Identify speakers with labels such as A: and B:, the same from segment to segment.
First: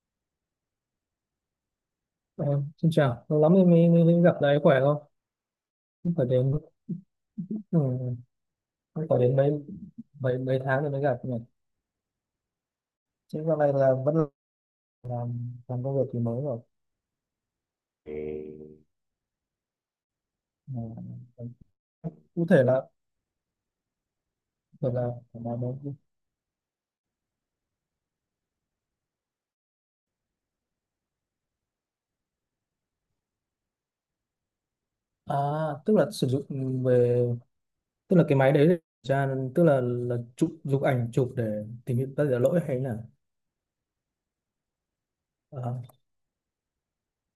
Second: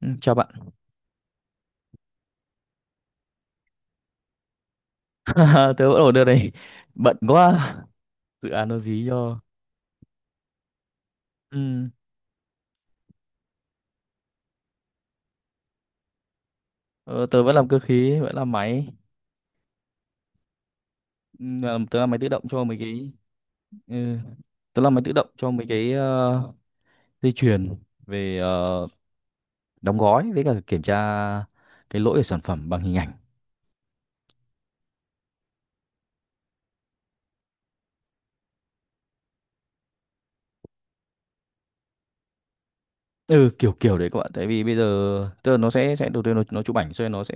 A: Ừ, chào bạn.
B: Ờ, xin chào, lâu lắm mới, mới, mới mới gặp đấy, khỏe không?
A: Tớ
B: Cũng
A: vẫn ở
B: phải đến
A: đây. Bận quá,
B: ừ,
A: dự án nó
B: cũng
A: dí
B: phải đến
A: cho.
B: mấy mấy mấy tháng rồi mới gặp nhỉ.
A: Ừ.
B: Chứ dạo này là vẫn làm công việc thì mới rồi.
A: ờ, Tớ vẫn làm cơ khí, vẫn làm máy. Tớ làm
B: Ờ,
A: máy tự động
B: cụ thể
A: cho mấy
B: là
A: cái. Ừ. Tớ
B: gọi
A: làm máy
B: là
A: tự động cho
B: là
A: mấy cái
B: nó-
A: dây chuyền về đóng gói với cả kiểm tra cái lỗi của sản phẩm bằng hình ảnh.
B: à tức là sử dụng về, tức là cái máy đấy để kiểm tra, tức là chụp chụp ảnh chụp để tìm hiểu các cái lỗi hay là
A: Ừ, kiểu kiểu đấy các bạn. Tại vì bây giờ tức là nó
B: à,
A: sẽ sẽ đầu tiên nó chụp ảnh rồi nó sẽ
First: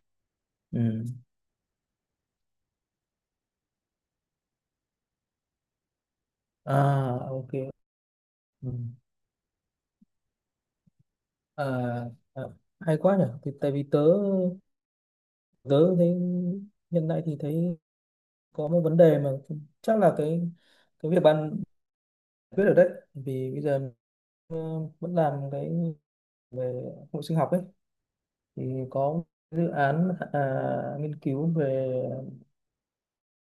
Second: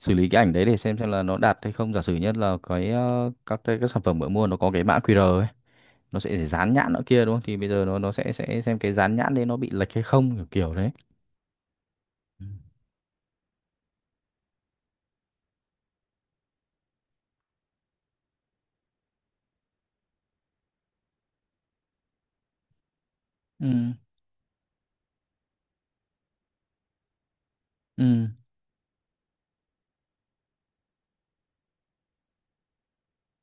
A: xử lý cái ảnh đấy để xem
B: ừ.
A: xem là nó đạt hay không. Giả sử nhất là cái các sản phẩm mới mua nó có cái mã QR ấy, nó sẽ dán
B: À,
A: nhãn nữa kia đúng không.
B: ok.
A: Thì bây giờ nó sẽ
B: Ừ.
A: xem cái dán nhãn đấy nó bị lệch hay không, kiểu kiểu đấy.
B: À, à,
A: Ừ.
B: hay quá nhỉ, thì tại vì tớ tớ thấy hiện tại thì thấy có một vấn đề mà chắc là cái việc bạn giải quyết được đấy. Vì bây
A: Ừ.
B: giờ ờ, vẫn làm cái về hội sinh học ấy,
A: Ừ.
B: thì có dự án à, nghiên cứu về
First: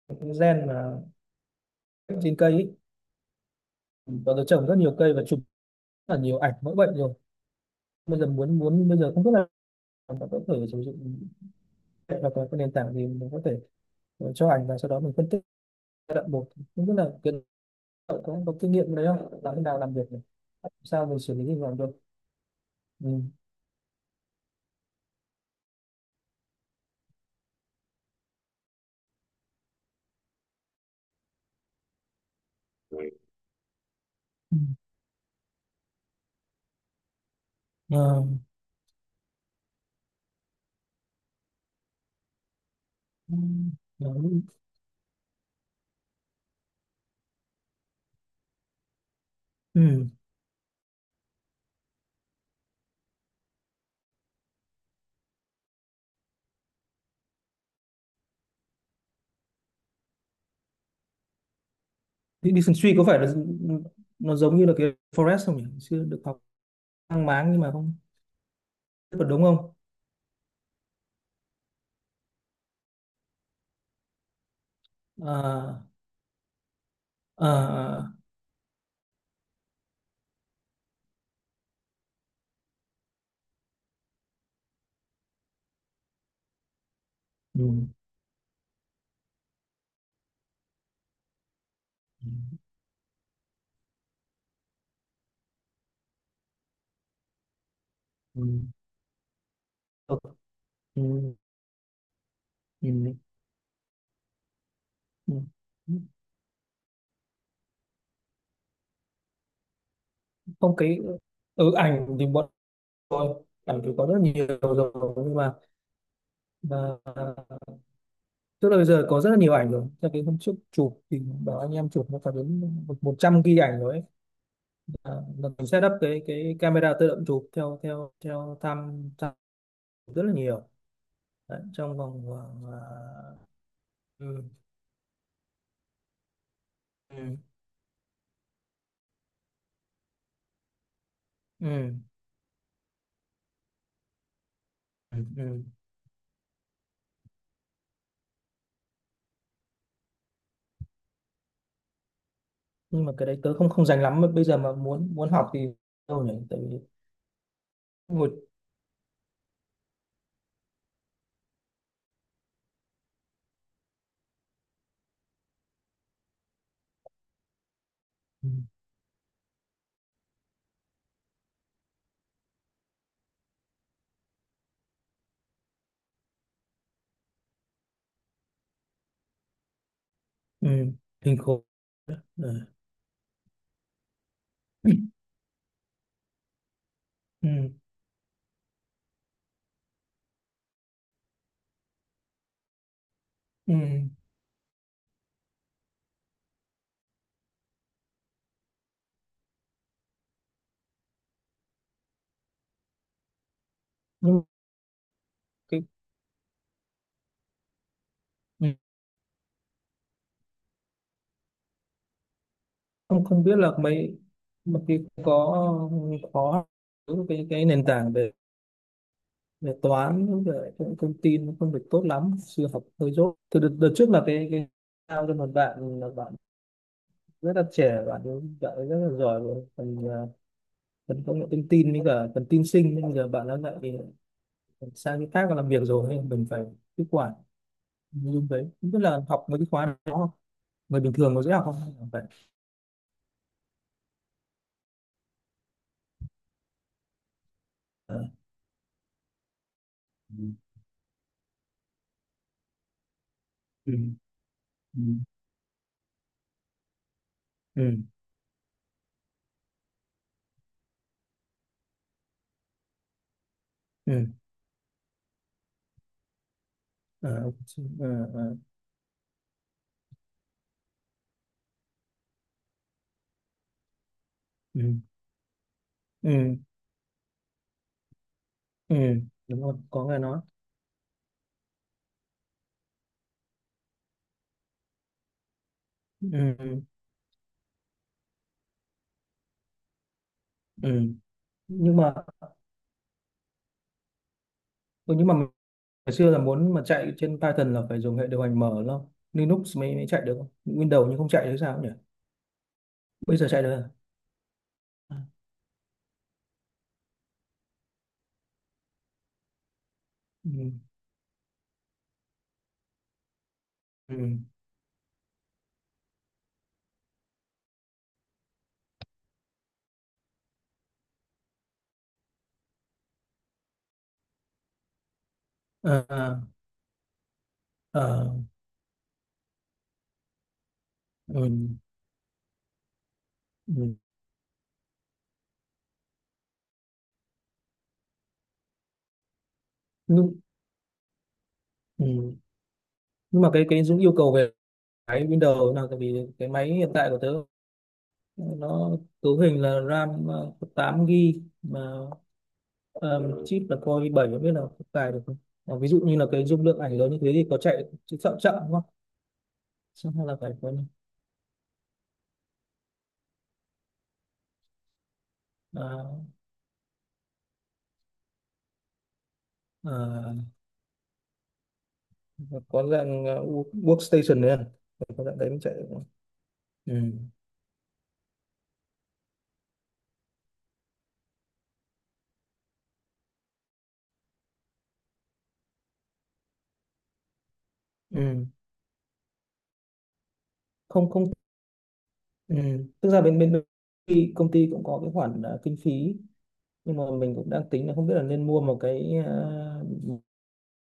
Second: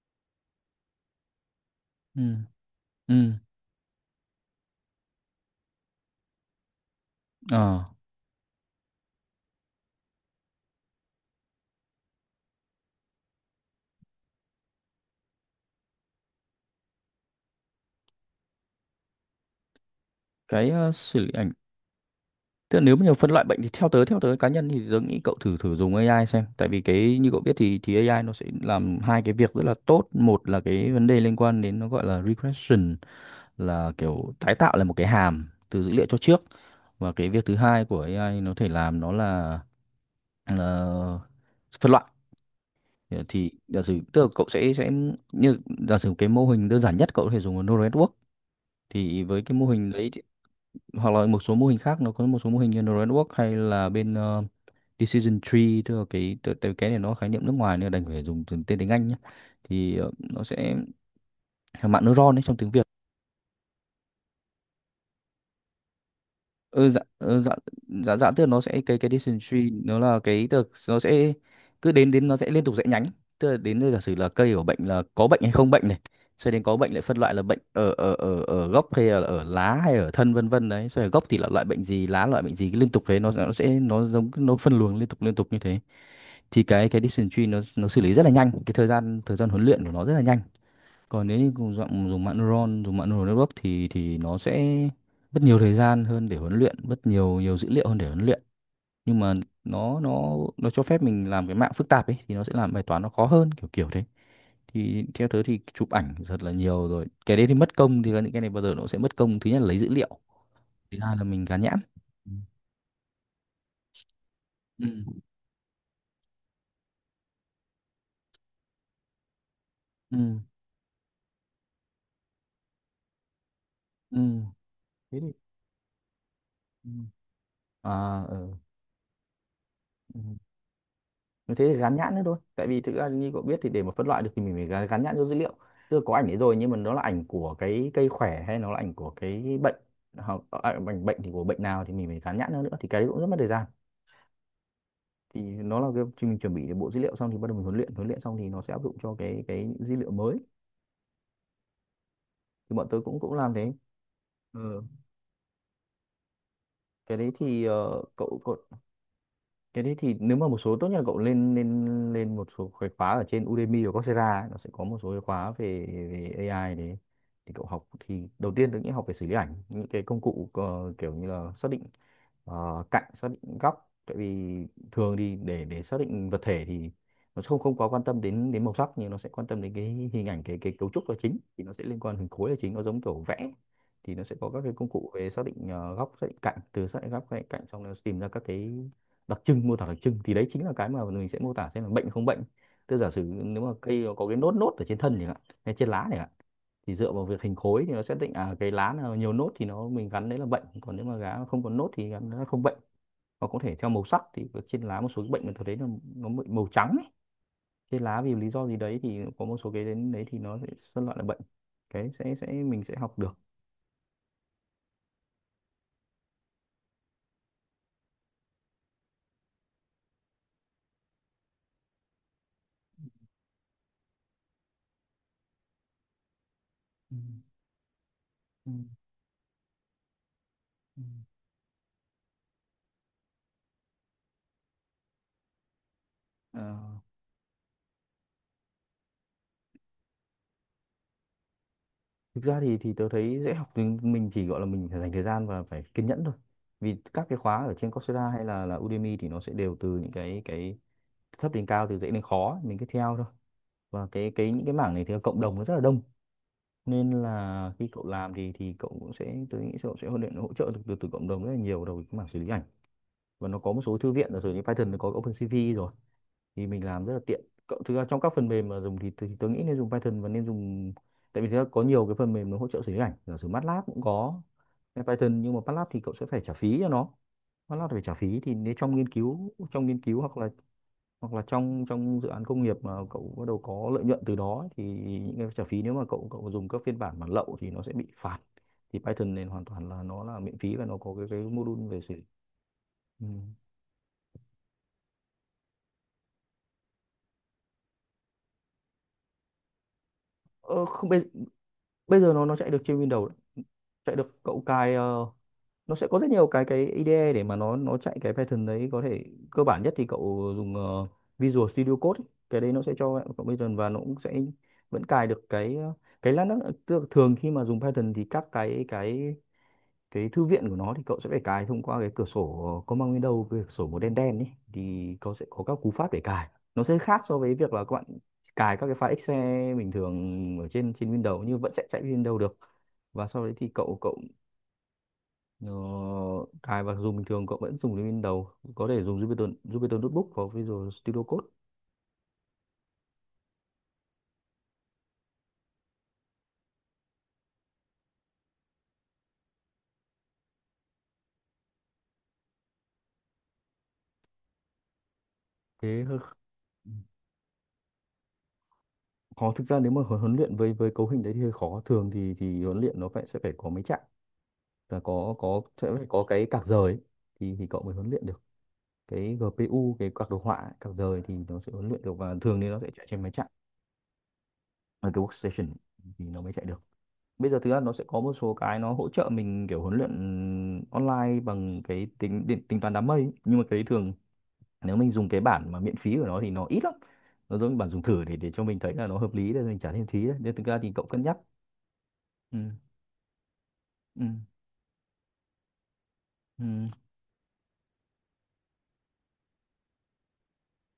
B: cái gen mà
A: Ừ.
B: trên cây ấy,
A: Ừ.
B: và tôi trồng rất nhiều cây và chụp rất là nhiều ảnh mẫu bệnh rồi.
A: Ờ.
B: Bây giờ muốn muốn bây giờ không biết là bạn có thể sử dụng hoặc là cái nền tảng gì mình có thể cho ảnh và sau đó mình phân tích giai đoạn một, không biết là kiến có có kinh nghiệm đấy không, làm thế nào làm việc này,
A: Cái
B: sao mình
A: xử lý
B: xử lý
A: ảnh,
B: như làm được.
A: tức là nếu mà phân loại bệnh thì theo tớ cá nhân thì tớ nghĩ cậu thử thử dùng AI xem. Tại vì cái như cậu biết thì AI nó sẽ làm hai cái việc rất là tốt. Một là cái vấn đề liên quan đến nó gọi là regression,
B: Ừ.
A: là kiểu tái
B: Ừ.
A: tạo lại một cái hàm từ dữ liệu cho trước. Và cái việc thứ hai của
B: Ờ.
A: AI nó thể làm nó là phân loại. Ờ,
B: Ừ.
A: thì giả sử tức là cậu sẽ như giả sử cái mô hình đơn giản nhất cậu có thể dùng là neural network, thì với cái mô hình
B: Ừ.
A: đấy hoặc là một số mô hình khác, nó có một số mô hình như neural network hay là bên decision tree. Tức cái này nó khái niệm nước ngoài nên là đành phải dùng tên tiếng Anh nhé. Thì nó sẽ mạng neuron ấy
B: Đi,
A: trong
B: đi
A: tiếng Việt.
B: Suy có phải là nó giống như là cái Forest không nhỉ? Chưa được học,
A: ừ, dạ,
B: mang
A: ừ, dạ,
B: máng nhưng mà không
A: dạ, dạ tức là nó sẽ cái
B: tức là
A: decision
B: đúng
A: tree
B: không?
A: nó là cái tức là nó sẽ cứ đến đến nó sẽ liên tục rẽ nhánh. Tức là đến đây giả sử là cây của bệnh là có bệnh hay không
B: À,
A: bệnh này, sau đến có bệnh lại phân loại là
B: à,
A: bệnh ở ở
B: à.
A: ở ở gốc hay là ở lá hay ở thân vân vân đấy. Sau ở gốc thì là loại bệnh gì, lá loại bệnh gì, cứ liên tục thế. Nó giống nó phân luồng liên tục như thế. Thì cái decision tree nó
B: Ừ.
A: xử lý rất là nhanh, cái thời gian huấn luyện của nó rất là nhanh. Còn nếu như cùng dùng dùng mạng
B: Ừ.
A: neuron, dùng mạng neural network thì nó sẽ mất nhiều thời gian hơn để huấn luyện, mất nhiều nhiều dữ liệu hơn để huấn luyện. Nhưng mà nó
B: Ừ.
A: nó nó cho phép mình
B: Ừ.
A: làm cái mạng phức tạp ấy, thì nó sẽ làm bài toán nó khó hơn, kiểu kiểu thế. Thì theo
B: Ừ.
A: tớ thì chụp
B: Ừ.
A: ảnh thật là nhiều rồi cái đấy thì mất công. Thì những cái này bao giờ nó sẽ mất công, thứ nhất là lấy dữ liệu,
B: Không cái
A: thứ hai là mình gán nhãn.
B: ảnh thì
A: Ừ.
B: bọn tôi, ảnh thì có rất nhiều rồi
A: Ừ.
B: nhưng mà tức là bây giờ có rất là nhiều ảnh rồi. Cho
A: Ừ.
B: cái hôm trước chụp thì bảo anh em chụp nó phải đến 100 GB ảnh rồi ấy.
A: Ừ.
B: À,
A: Thế thì
B: mình setup cái
A: ừ.
B: camera tự động chụp theo theo
A: À ừ.
B: theo tham tham
A: Ừ.
B: rất là nhiều
A: Thế
B: đấy,
A: thì gắn
B: trong
A: nhãn nữa
B: vòng
A: thôi.
B: khoảng
A: Tại
B: à,
A: vì thực ra như cậu biết thì để mà phân loại được thì
B: ừ,
A: mình phải gắn nhãn vô dữ liệu, tức là có ảnh đấy rồi nhưng mà nó là ảnh
B: ừ,
A: của cái cây khỏe hay nó là ảnh của cái bệnh, hoặc ảnh bệnh thì của bệnh nào thì
B: ừ,
A: mình phải gắn nhãn nó nữa, thì cái đấy cũng rất mất thời gian.
B: ừ,
A: Thì
B: ừ.
A: nó là cái khi mình chuẩn bị được bộ dữ liệu xong thì bắt đầu mình huấn luyện, huấn luyện xong thì nó sẽ áp dụng cho cái dữ liệu mới. Thì bọn tớ
B: Nhưng mà
A: cũng
B: cái
A: cũng
B: đấy
A: làm
B: tớ không
A: thế.
B: không dành lắm, bây giờ mà
A: Ừ.
B: muốn muốn học thì đâu nhỉ, tại vì
A: Cái đấy thì
B: một
A: cậu cái đấy thì nếu mà một số tốt nhất là cậu lên lên lên một số cái khóa ở trên Udemy hoặc Coursera ấy, nó sẽ có một số cái khóa về về AI đấy. Thì cậu học thì
B: ừ,
A: đầu tiên tôi nghĩ học về xử lý ảnh, những cái công cụ kiểu như là xác định cạnh, xác định góc. Tại vì thường thì để xác định vật thể thì nó sẽ không không quá quan tâm đến đến màu sắc nhưng nó sẽ quan tâm đến cái hình ảnh,
B: ừ,
A: cái cấu trúc là
B: hình
A: chính.
B: khối,
A: Thì nó sẽ liên quan hình khối
B: ừ,
A: là chính, nó giống kiểu vẽ. Thì nó sẽ có các cái công cụ về xác định góc, xác định cạnh. Xác định góc, xác định cạnh
B: ừ,
A: xong nó tìm ra các cái đặc trưng, mô tả đặc trưng. Thì đấy chính là cái mà mình sẽ mô tả xem là bệnh không bệnh. Tức giả sử nếu mà
B: ừ.
A: cây nó có cái nốt nốt ở trên thân thì hạn, hay trên lá này, thì dựa vào việc hình khối thì nó sẽ định à cái lá nào nhiều nốt thì mình gắn đấy là bệnh, còn nếu mà lá không có nốt thì gắn nó không bệnh. Hoặc có thể theo màu sắc
B: Nhưng mà
A: thì trên lá một số cái bệnh mình thấy
B: cái
A: là nó bị màu trắng ấy, trên lá vì lý do
B: ừ,
A: gì đấy, thì có một số cái đến đấy thì nó sẽ phân loại là bệnh. Cái sẽ mình sẽ học
B: không
A: được.
B: không biết là mấy mà cái có khó, cái nền tảng về về toán cũng về cũng thông tin nó không được tốt lắm, sư học hơi dốt. Từ đợt trước là cái giao cho một bạn, là bạn
A: Ừ,
B: rất là trẻ,
A: ừ,
B: bạn ấy rất là giỏi về phần à,
A: ừ.
B: phần công nghệ thông tin với cả phần tin sinh, nhưng bây giờ bạn ấy lại sang cái khác và làm việc rồi nên mình
A: Ờ,
B: phải tiếp quản nội dung đấy. Không biết là học mấy cái khóa đó không? Người bình thường có dễ học không, hay là phải
A: thực ra thì tớ thấy dễ học. Thì mình chỉ gọi là mình phải dành thời gian và phải kiên nhẫn thôi. Vì các cái khóa ở trên
B: ờ,
A: Coursera hay là Udemy thì nó sẽ đều từ những
B: ừ,
A: cái thấp đến cao, từ dễ đến khó, mình cứ theo thôi.
B: ừ,
A: Và cái những cái mảng này thì cộng đồng nó rất là đông, nên là khi
B: ừ,
A: cậu làm thì cậu cũng sẽ, tôi nghĩ cậu sẽ hỗ trợ được từ cộng đồng rất là nhiều đầu cái mảng xử lý ảnh. Và nó có một số thư
B: ừ,
A: viện là sử dụng Python, nó có OpenCV rồi thì mình làm rất là tiện.
B: ờ,
A: Cậu thực ra
B: ờ,
A: trong các phần
B: ờ,
A: mềm mà dùng thì tôi nghĩ nên dùng Python và nên dùng. Tại vì thực có nhiều cái phần mềm nó hỗ trợ xử lý ảnh, giả sử MATLAB cũng có
B: ừ,
A: Python, nhưng mà MATLAB thì cậu sẽ phải trả
B: ừ,
A: phí cho nó. MATLAB phải trả phí, thì nếu
B: ừ,
A: trong nghiên cứu,
B: đúng rồi, có người
A: hoặc
B: nói
A: là trong trong dự án công nghiệp mà cậu bắt đầu có lợi nhuận từ đó ấy, thì những cái trả phí nếu mà cậu cậu
B: ừ,
A: dùng các
B: ừ,
A: phiên bản bản lậu thì nó sẽ bị phạt. Thì Python này hoàn toàn là nó là miễn phí và nó
B: ừ,
A: có cái module
B: nhưng
A: về
B: mà
A: xử lý. Ừ.
B: ừ, nhưng mà mình- ngày xưa là muốn mà chạy trên Python là phải dùng hệ điều hành mở lắm, Linux mới, mới chạy được không?
A: ờ,
B: Windows
A: không
B: nhưng
A: bây,
B: không chạy thì sao nhỉ?
A: Bây giờ nó chạy được trên Windows
B: Bây giờ chạy
A: đấy.
B: được à?
A: Chạy được, cậu cài
B: À,
A: nó sẽ có rất nhiều cái IDE để mà nó chạy cái Python đấy. Có thể cơ bản nhất thì
B: ừ.
A: cậu dùng Visual Studio Code ấy. Cái đấy nó sẽ cho cậu Python và nó cũng sẽ
B: Ừ.
A: vẫn cài được cái cái lát nữa, tức là thường khi mà dùng Python thì các cái thư viện của nó thì cậu sẽ phải cài thông qua cái cửa sổ command window, cái cửa sổ màu đen đen ấy. Thì cậu sẽ có các cú
B: À,
A: pháp để
B: à,
A: cài, nó sẽ khác so với việc là các bạn
B: à,
A: cài các cái file Excel bình thường ở trên trên Windows,
B: ừ.
A: nhưng vẫn chạy chạy Windows được. Và sau đấy thì
B: Ừ.
A: cậu cậu ờ, cài và dùng bình thường, cậu vẫn dùng đến Windows, có thể dùng Jupyter Jupyter Notebook
B: Nhưng,
A: và Visual Studio Code.
B: ừ. Nhưng mà cái Dũng yêu cầu về cái Windows là tại vì cái máy hiện tại của tớ, nó cấu hình là RAM 8 GB mà ờ, chip là Core i7, không biết là có cài được không. Ờ, ví dụ
A: Thế
B: như
A: hơi
B: là cái dung lượng ảnh lớn như thế thì có chạy chậm chậm đúng không?
A: khó, thực ra nếu mà
B: Xong
A: huấn
B: hay
A: huấn
B: là phải
A: luyện
B: có
A: với cấu hình đấy thì hơi khó. Thường thì huấn luyện nó sẽ phải có mấy chặng và có sẽ phải
B: ờ,
A: có cái cạc rời ấy, thì cậu mới huấn luyện được. Cái GPU, cái card
B: ờ,
A: đồ họa ấy, card rời thì nó sẽ huấn luyện được. Và thường thì nó
B: có
A: sẽ chạy trên
B: dạng
A: máy
B: ờ,
A: chạy
B: workstation đấy à,
A: ở cái
B: có dạng đấy mới
A: workstation
B: chạy được.
A: thì nó mới chạy được.
B: Ừ.
A: Bây giờ thứ ra nó sẽ có một số cái nó hỗ trợ mình kiểu huấn luyện online bằng cái tính toán đám mây ấy. Nhưng mà cái đấy thường nếu mình dùng cái bản mà miễn phí của nó thì nó ít lắm. Nó giống như bản dùng thử để
B: Ừ.
A: để cho mình thấy là nó hợp lý để mình trả thêm phí đấy, nên thực ra thì cậu
B: Không
A: cân
B: không,
A: nhắc.
B: ừ.
A: Ừ,
B: Tức ra bên bên bên
A: ừ,
B: công ty cũng có cái khoản kinh phí,
A: ừ,
B: nhưng mà mình cũng đang tính là không biết là nên mua một cái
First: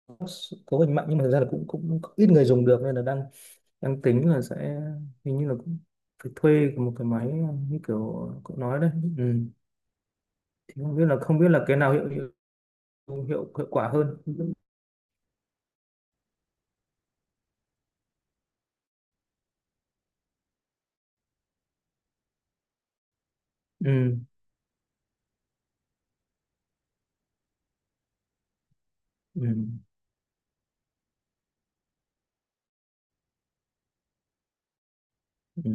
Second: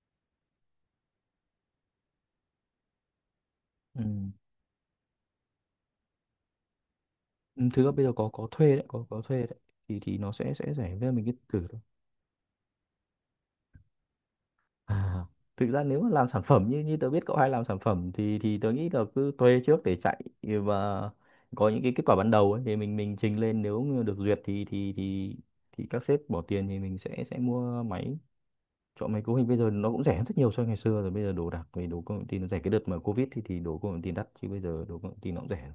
B: box cấu hình mạnh, nhưng mà thực ra là cũng cũng ít người dùng được nên là đang
A: ừ.
B: đang tính là sẽ, hình như là cũng phải thuê một cái máy
A: Ừ,
B: như
A: thực ra bây giờ có
B: kiểu
A: có
B: cậu
A: thuê
B: nói
A: đấy,
B: đấy.
A: có
B: Ừ.
A: thuê đấy. Thì nó sẽ
B: Thì
A: rẻ
B: không biết
A: với
B: là
A: mình, cái
B: không biết là
A: thử
B: cái
A: thôi.
B: nào hiệu quả hơn.
A: À, thực ra nếu mà làm sản phẩm, như như tớ biết cậu hay làm sản phẩm, thì tớ nghĩ là cứ thuê trước để chạy và có những cái kết quả ban đầu ấy, thì mình trình lên. Nếu như được
B: Ừ.
A: duyệt thì các sếp bỏ tiền thì mình sẽ mua máy, chọn máy. Cấu
B: Ừ.
A: hình bây giờ nó cũng rẻ hơn rất nhiều so với ngày xưa rồi. Bây giờ đồ đạc về đồ công nghệ tin nó rẻ. Cái đợt mà covid thì đồ công nghệ tin đắt, chứ bây giờ đồ công nghệ tin nó cũng
B: Ừ.
A: rẻ.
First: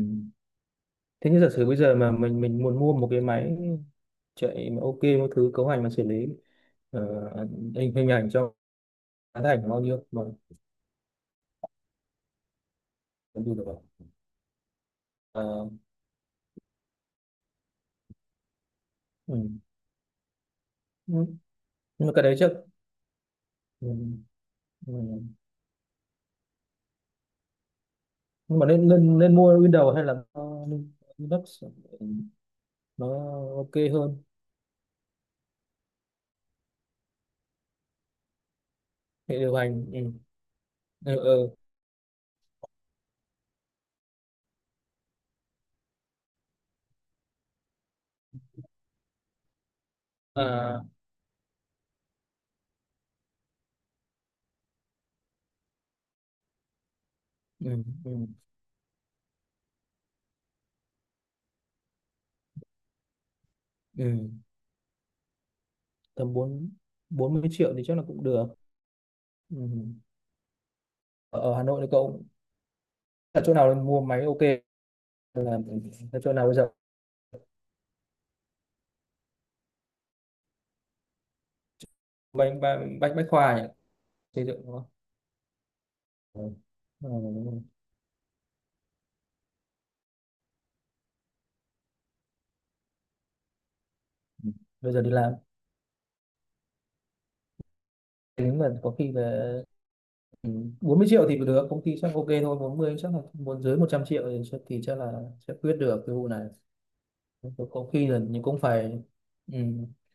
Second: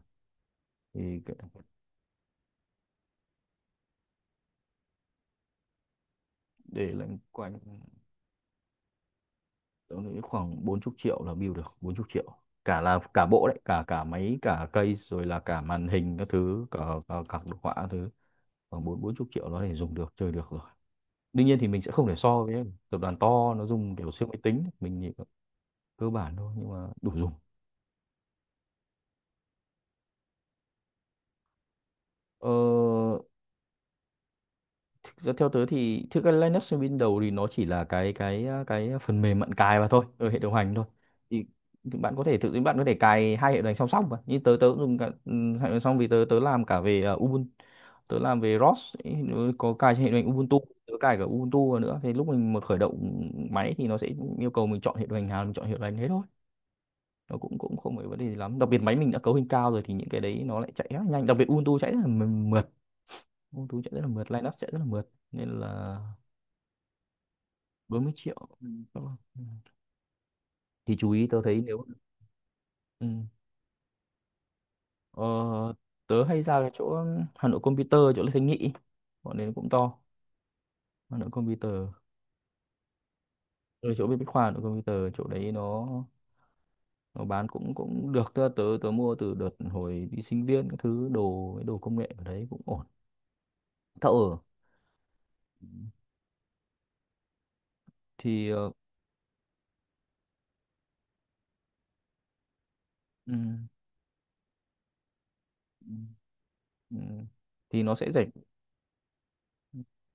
A: thì
B: Thế
A: cái-
B: nhưng giả sử bây giờ mà mình muốn mua một cái máy chạy mà ok, một thứ cấu hành mà xử lý
A: để lại
B: ờ,
A: quanh,
B: hình hình ảnh cho tán thành bao
A: tôi
B: nhiêu
A: nghĩ
B: mà
A: khoảng 40 triệu là build được. 40 triệu cả, là cả
B: cũng
A: bộ đấy,
B: đủ
A: cả
B: được.
A: cả máy, cả case, rồi là cả
B: Ờ,
A: màn hình các thứ, cả cả, cả đồ họa các thứ. Khoảng bốn bốn chục
B: ừ.
A: triệu nó để dùng được, chơi được rồi.
B: Ừ.
A: Đương nhiên thì mình sẽ
B: Nhưng
A: không
B: mà
A: thể
B: cái đấy
A: so
B: chắc
A: với tập đoàn to nó
B: ừ.
A: dùng kiểu siêu máy tính,
B: Ừ.
A: mình chỉ cơ bản thôi nhưng mà đủ dùng.
B: Nhưng mà nên nên nên mua Windows hay là mua Linux. Ừ.
A: ờ,
B: Nó ok hơn
A: Thực ra theo tớ thì thực ra Linux trên Windows thì nó chỉ là cái phần
B: hệ
A: mềm bạn
B: điều
A: cài vào
B: hành, ừ.
A: thôi, ở hệ điều hành thôi.
B: Ừ.
A: Thì
B: Ừ.
A: thì bạn có thể tự bạn có thể cài hai hệ điều hành song song mà. Như tớ tớ cũng dùng cả, hệ điều hành song, vì tớ tớ làm cả về Ubuntu, tớ làm về ROS ấy, nó có cài trên hệ điều hành Ubuntu,
B: À,
A: tớ cài cả Ubuntu vào nữa. Thì lúc mình một khởi động máy thì nó sẽ yêu cầu mình chọn hệ điều hành nào, mình chọn hệ điều hành thế thôi. Nó cũng cũng
B: ừ.
A: không phải
B: Ừ.
A: vấn đề gì lắm. Đặc biệt máy mình đã cấu hình cao rồi thì những cái đấy nó lại chạy rất nhanh. Đặc biệt Ubuntu chạy rất là mượt. Ubuntu chạy rất là
B: Ừ.
A: mượt, Linux chạy rất là mượt, nên là
B: Tầm bốn 40 triệu thì chắc là
A: bốn mươi
B: cũng
A: triệu
B: được.
A: Ừ, các bạn. Ừ.
B: Ừ.
A: Thì chú ý tớ
B: Ở ở
A: thấy
B: Hà Nội
A: nếu,
B: thì cậu
A: ừ,
B: ở chỗ nào mua máy ok,
A: ờ,
B: là là
A: tớ
B: chỗ
A: hay
B: nào bây
A: ra
B: giờ?
A: cái chỗ Hà Nội Computer chỗ Lê Thanh Nghị, bọn đấy cũng to. Hà Nội Computer
B: Bách bách bách khoa nhỉ,
A: ở chỗ bên Bách Khoa,
B: xây
A: Hà Nội
B: dựng nó.
A: Computer chỗ đấy, nó
B: Ờ, ờ,
A: nó bán cũng cũng được. Tớ tớ, tớ mua từ đợt hồi đi sinh viên các thứ, đồ đồ công nghệ ở đấy cũng ổn. Thợ
B: bây giờ đi làm,
A: thì
B: tính là có khi về, ừ, 40 triệu thì được, công ty chắc ok thôi, 40 chắc là
A: ừ,
B: muốn dưới 100 triệu thì chắc là sẽ quyết
A: ừ,
B: được cái vụ này.
A: ừ,
B: có
A: thì
B: có khi là nhưng cũng phải ừ,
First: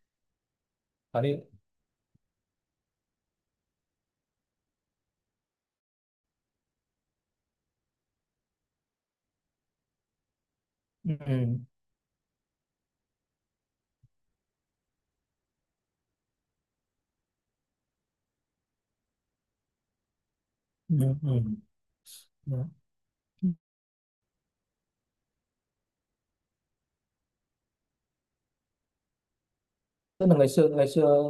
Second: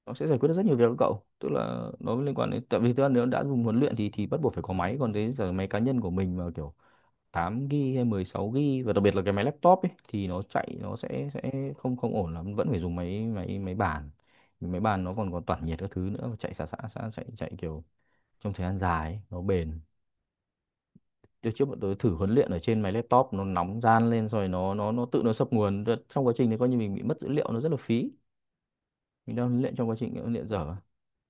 A: nó sẽ giải quyết được rất nhiều việc cho cậu,
B: phải đi
A: tức là nó liên quan đến, tại vì tớ nếu đã dùng huấn luyện thì bắt buộc phải có máy. Còn đấy giờ máy cá nhân của mình mà kiểu 8 GB hay 16 GB và đặc biệt là cái máy laptop ấy thì nó chạy, nó sẽ
B: ừ,
A: sẽ không không ổn lắm, vẫn phải dùng máy máy máy bàn. Vì máy bàn nó còn còn tản nhiệt các thứ nữa, chạy xả xả xả chạy chạy kiểu trong thời gian dài ấy, nó bền.
B: ừ, ừ, ừ.
A: Trước trước bọn tôi thử huấn luyện ở
B: Đó.
A: trên máy laptop, nó nóng ran lên rồi nó tự nó sập nguồn. Trong quá trình đấy coi như mình bị mất dữ liệu, nó rất là phí. Mình đang huấn luyện, trong quá trình
B: Tức
A: huấn
B: là
A: luyện
B: ngày xưa
A: dở.
B: ngày xưa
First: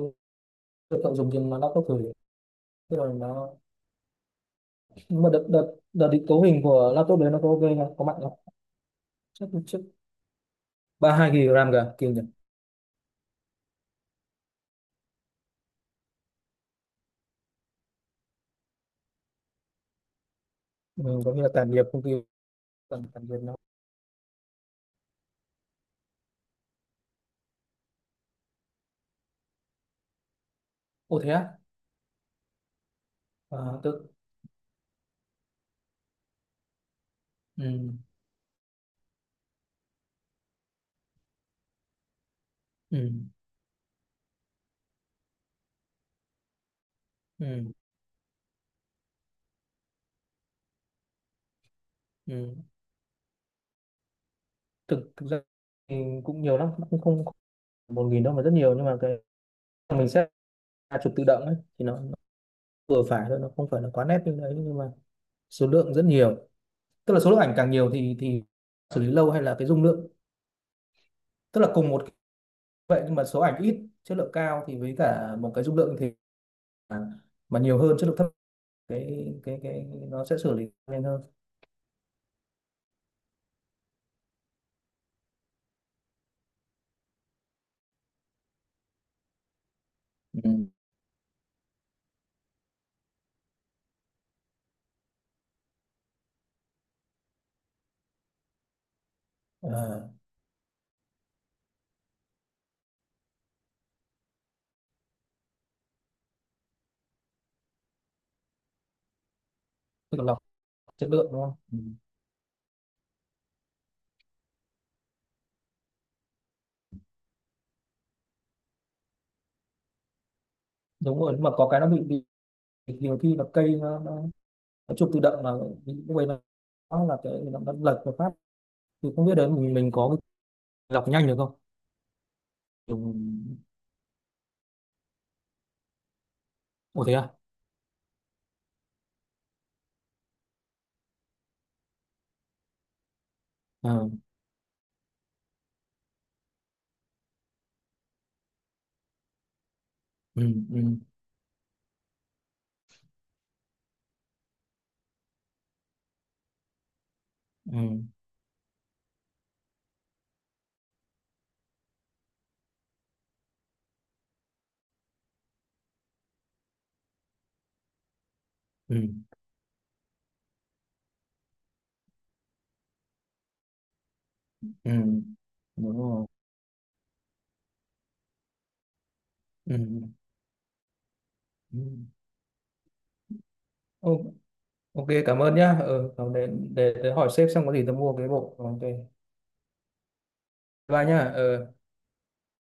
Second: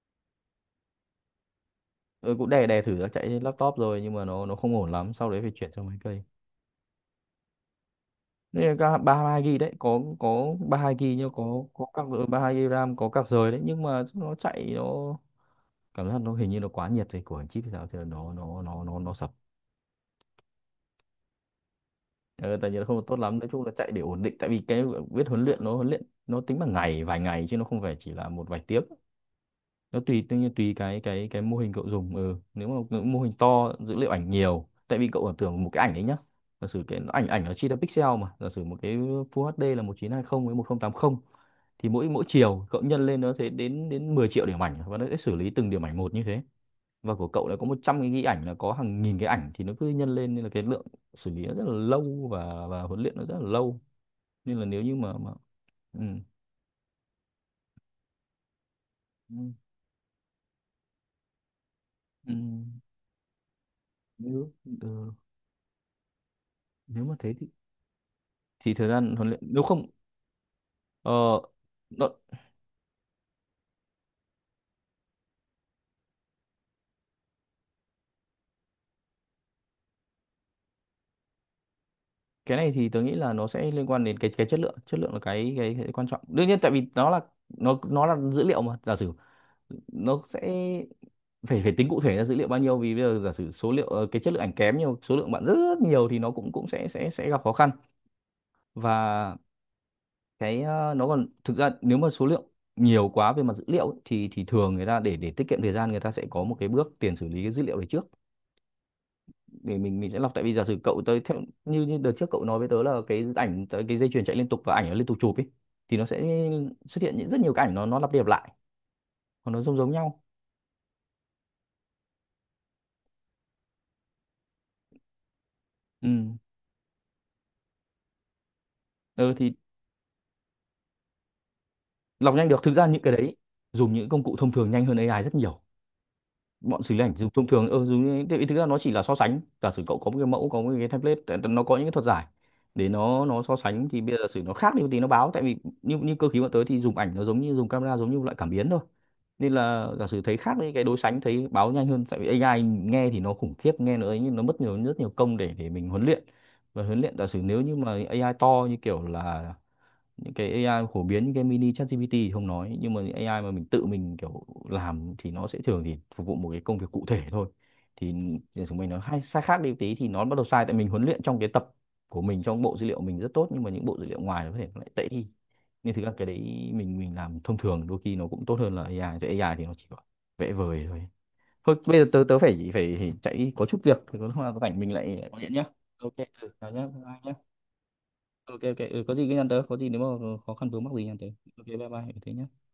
B: tôi cậu dùng trên laptop thử,
A: Ừ, cũng đè đè thử
B: tức là
A: nó chạy trên
B: nó,
A: laptop rồi, nhưng mà nó không ổn lắm,
B: nhưng mà
A: sau đấy
B: đợt
A: phải chuyển
B: đợt
A: sang máy
B: đợt
A: cây.
B: định cấu hình của laptop đấy nó có ok không, có mạnh không?
A: Đây là ba hai
B: Chắc
A: ghi đấy,
B: chắc
A: có 32 GB, nhưng
B: ba hai gb
A: có
B: ram
A: có
B: cả
A: các,
B: kinh nhỉ.
A: 32 GB ram, có các rời đấy, nhưng mà nó chạy, nó cảm giác nó hình như nó quá nhiệt rồi, của anh chip thì sao thì nó sập.
B: Ừ, có nghĩa là tản nhiệt công ty,
A: Ừ, tại vì nó
B: tản
A: không tốt
B: tản
A: lắm,
B: nhiệt
A: nói
B: nó.
A: chung là chạy để ổn định, tại vì cái viết huấn luyện nó huấn luyện, nó tính bằng ngày, vài ngày, chứ nó không phải chỉ là một vài tiếng. Nó tùy, tự nhiên tùy cái
B: Ô
A: cái
B: thế
A: cái
B: á,
A: mô hình cậu dùng. Ừ. Nếu mà cậu mô hình to,
B: à, tôi
A: dữ liệu ảnh nhiều, tại vì cậu tưởng tượng một cái ảnh đấy nhá, giả sử cái ảnh ảnh nó
B: ừ,
A: chia ra pixel, mà giả sử một cái Full HD là 1920 với 1080, thì mỗi mỗi chiều cậu
B: ừ,
A: nhân lên nó sẽ đến đến 10 triệu điểm ảnh, và nó sẽ xử lý từng điểm ảnh một như thế. Và của cậu đã có
B: ừ,
A: 100 cái ghi ảnh là có hàng nghìn cái ảnh, thì nó cứ nhân lên nên là cái lượng xử lý nó rất là lâu,
B: ừ,
A: và huấn luyện nó rất là lâu, nên là nếu như
B: thực
A: mà
B: thực
A: mà
B: ra thì
A: ừ.
B: cũng nhiều lắm, cũng không không phải 1.000 đâu mà rất nhiều, nhưng mà cái
A: Ừ.
B: mình sẽ là chụp tự động ấy thì nó
A: Ừ.
B: vừa phải thôi, nó không phải là quá nét như
A: Nếu,
B: đấy, nhưng mà
A: ừ.
B: số lượng rất nhiều.
A: Nếu
B: Tức
A: mà
B: là số
A: thế
B: lượng
A: thì
B: ảnh càng nhiều thì
A: thì thời
B: xử lý
A: gian huấn
B: lâu
A: luyện
B: hay là
A: nếu
B: cái dung
A: không,
B: lượng,
A: ờ,
B: tức là cùng một
A: nó,
B: cái vậy, nhưng mà số ảnh ít chất lượng cao thì với cả một cái dung lượng thì mà, mà nhiều hơn chất lượng thấp, cái nó sẽ xử lý nhanh hơn.
A: cái này thì tớ nghĩ là nó sẽ liên quan đến cái chất lượng. Chất lượng là cái quan trọng đương nhiên, tại vì nó là, nó là dữ liệu mà giả sử nó sẽ
B: Ừ.
A: phải phải tính cụ thể là dữ liệu bao nhiêu. Vì bây giờ giả sử số liệu, cái chất lượng ảnh kém, nhiều số lượng bạn rất, rất nhiều thì nó cũng cũng sẽ gặp khó khăn. Và
B: Ờ,
A: cái nó còn, thực ra nếu mà số lượng nhiều quá về mặt dữ liệu ấy thì thường người ta, để tiết kiệm thời gian, người ta sẽ có một cái bước tiền xử lý cái dữ liệu đấy trước, để mình
B: tức
A: sẽ
B: là
A: lọc.
B: lọc
A: Tại vì giả sử cậu
B: chất
A: tới
B: lượng
A: theo
B: đúng không, ừ.
A: như như đợt trước cậu nói với tớ là cái ảnh tới cái dây chuyền chạy liên tục và ảnh nó liên tục chụp ấy, thì nó sẽ xuất hiện những rất nhiều cái ảnh, nó lặp đi lặp lại hoặc nó giống giống nhau.
B: Đúng rồi, nhưng mà có cái nó bị bị nhiều khi là cây nó chụp tự động mà, lúc ấy
A: Ừ.
B: nó là cái nó lật một phát, thì không
A: Ừ
B: biết đấy
A: thì
B: mình có cái đọc nhanh được không.
A: lọc nhanh được. Thực ra những cái đấy dùng những công cụ thông thường nhanh hơn AI rất nhiều. Bọn xử lý
B: Ủa
A: ảnh
B: thế
A: dùng
B: à?
A: thông thường, ừ, dùng thì thực ra nó chỉ là so sánh, giả sử cậu có một cái mẫu, có một cái template, nó có những cái thuật giải để nó so sánh, thì
B: Ờ,
A: bây giờ giả sử nó khác đi một tí nó báo. Tại vì như như cơ khí bọn tới thì dùng ảnh nó giống như dùng camera, giống như loại cảm biến thôi, nên là giả sử thấy
B: ừ,
A: khác với
B: ừ,
A: cái đối sánh thấy báo nhanh hơn. Tại vì AI nghe thì nó khủng khiếp, nghe nó ấy, nhưng nó mất nhiều, rất nhiều công để mình huấn luyện. Và huấn luyện, giả sử nếu như
B: ừ,
A: mà AI to như kiểu là những cái AI phổ biến, cái mini ChatGPT thì không nói, nhưng mà những AI mà mình tự mình kiểu làm thì nó sẽ thường thì phục vụ một cái công việc cụ thể thôi, thì thì chúng mình nó
B: ừ,
A: hay sai, khác đi một tí thì nó bắt đầu sai. Tại mình huấn luyện trong cái tập của mình, trong bộ dữ liệu mình rất tốt, nhưng mà những bộ dữ liệu ngoài nó có thể nó lại
B: ừ,
A: tệ đi. Nên
B: đúng
A: thực ra cái
B: rồi,
A: đấy mình làm thông thường đôi khi nó cũng tốt hơn là AI. Tại AI thì nó
B: ừ,
A: chỉ có vẽ vời thôi. Thôi
B: ừ.
A: bây giờ tớ tớ phải phải chạy có chút việc, thì có
B: Ô-
A: lúc nào có rảnh mình
B: ok,
A: lại
B: cảm
A: gọi điện
B: ơn
A: nhá.
B: nhá, ờ,
A: Ok.
B: ừ,
A: Ừ, chào nhá, bye
B: để
A: bye
B: hỏi
A: nhá.
B: sếp xem, có gì tớ mua cái bộ
A: Ok, ok.
B: ok.
A: Ừ, có gì cứ nhắn tớ, có gì nếu mà khó khăn vướng mắc gì
B: Bye
A: nhắn
B: nhá,
A: tớ. Ok,
B: ờ.
A: bye bye. Ừ, thế nhá.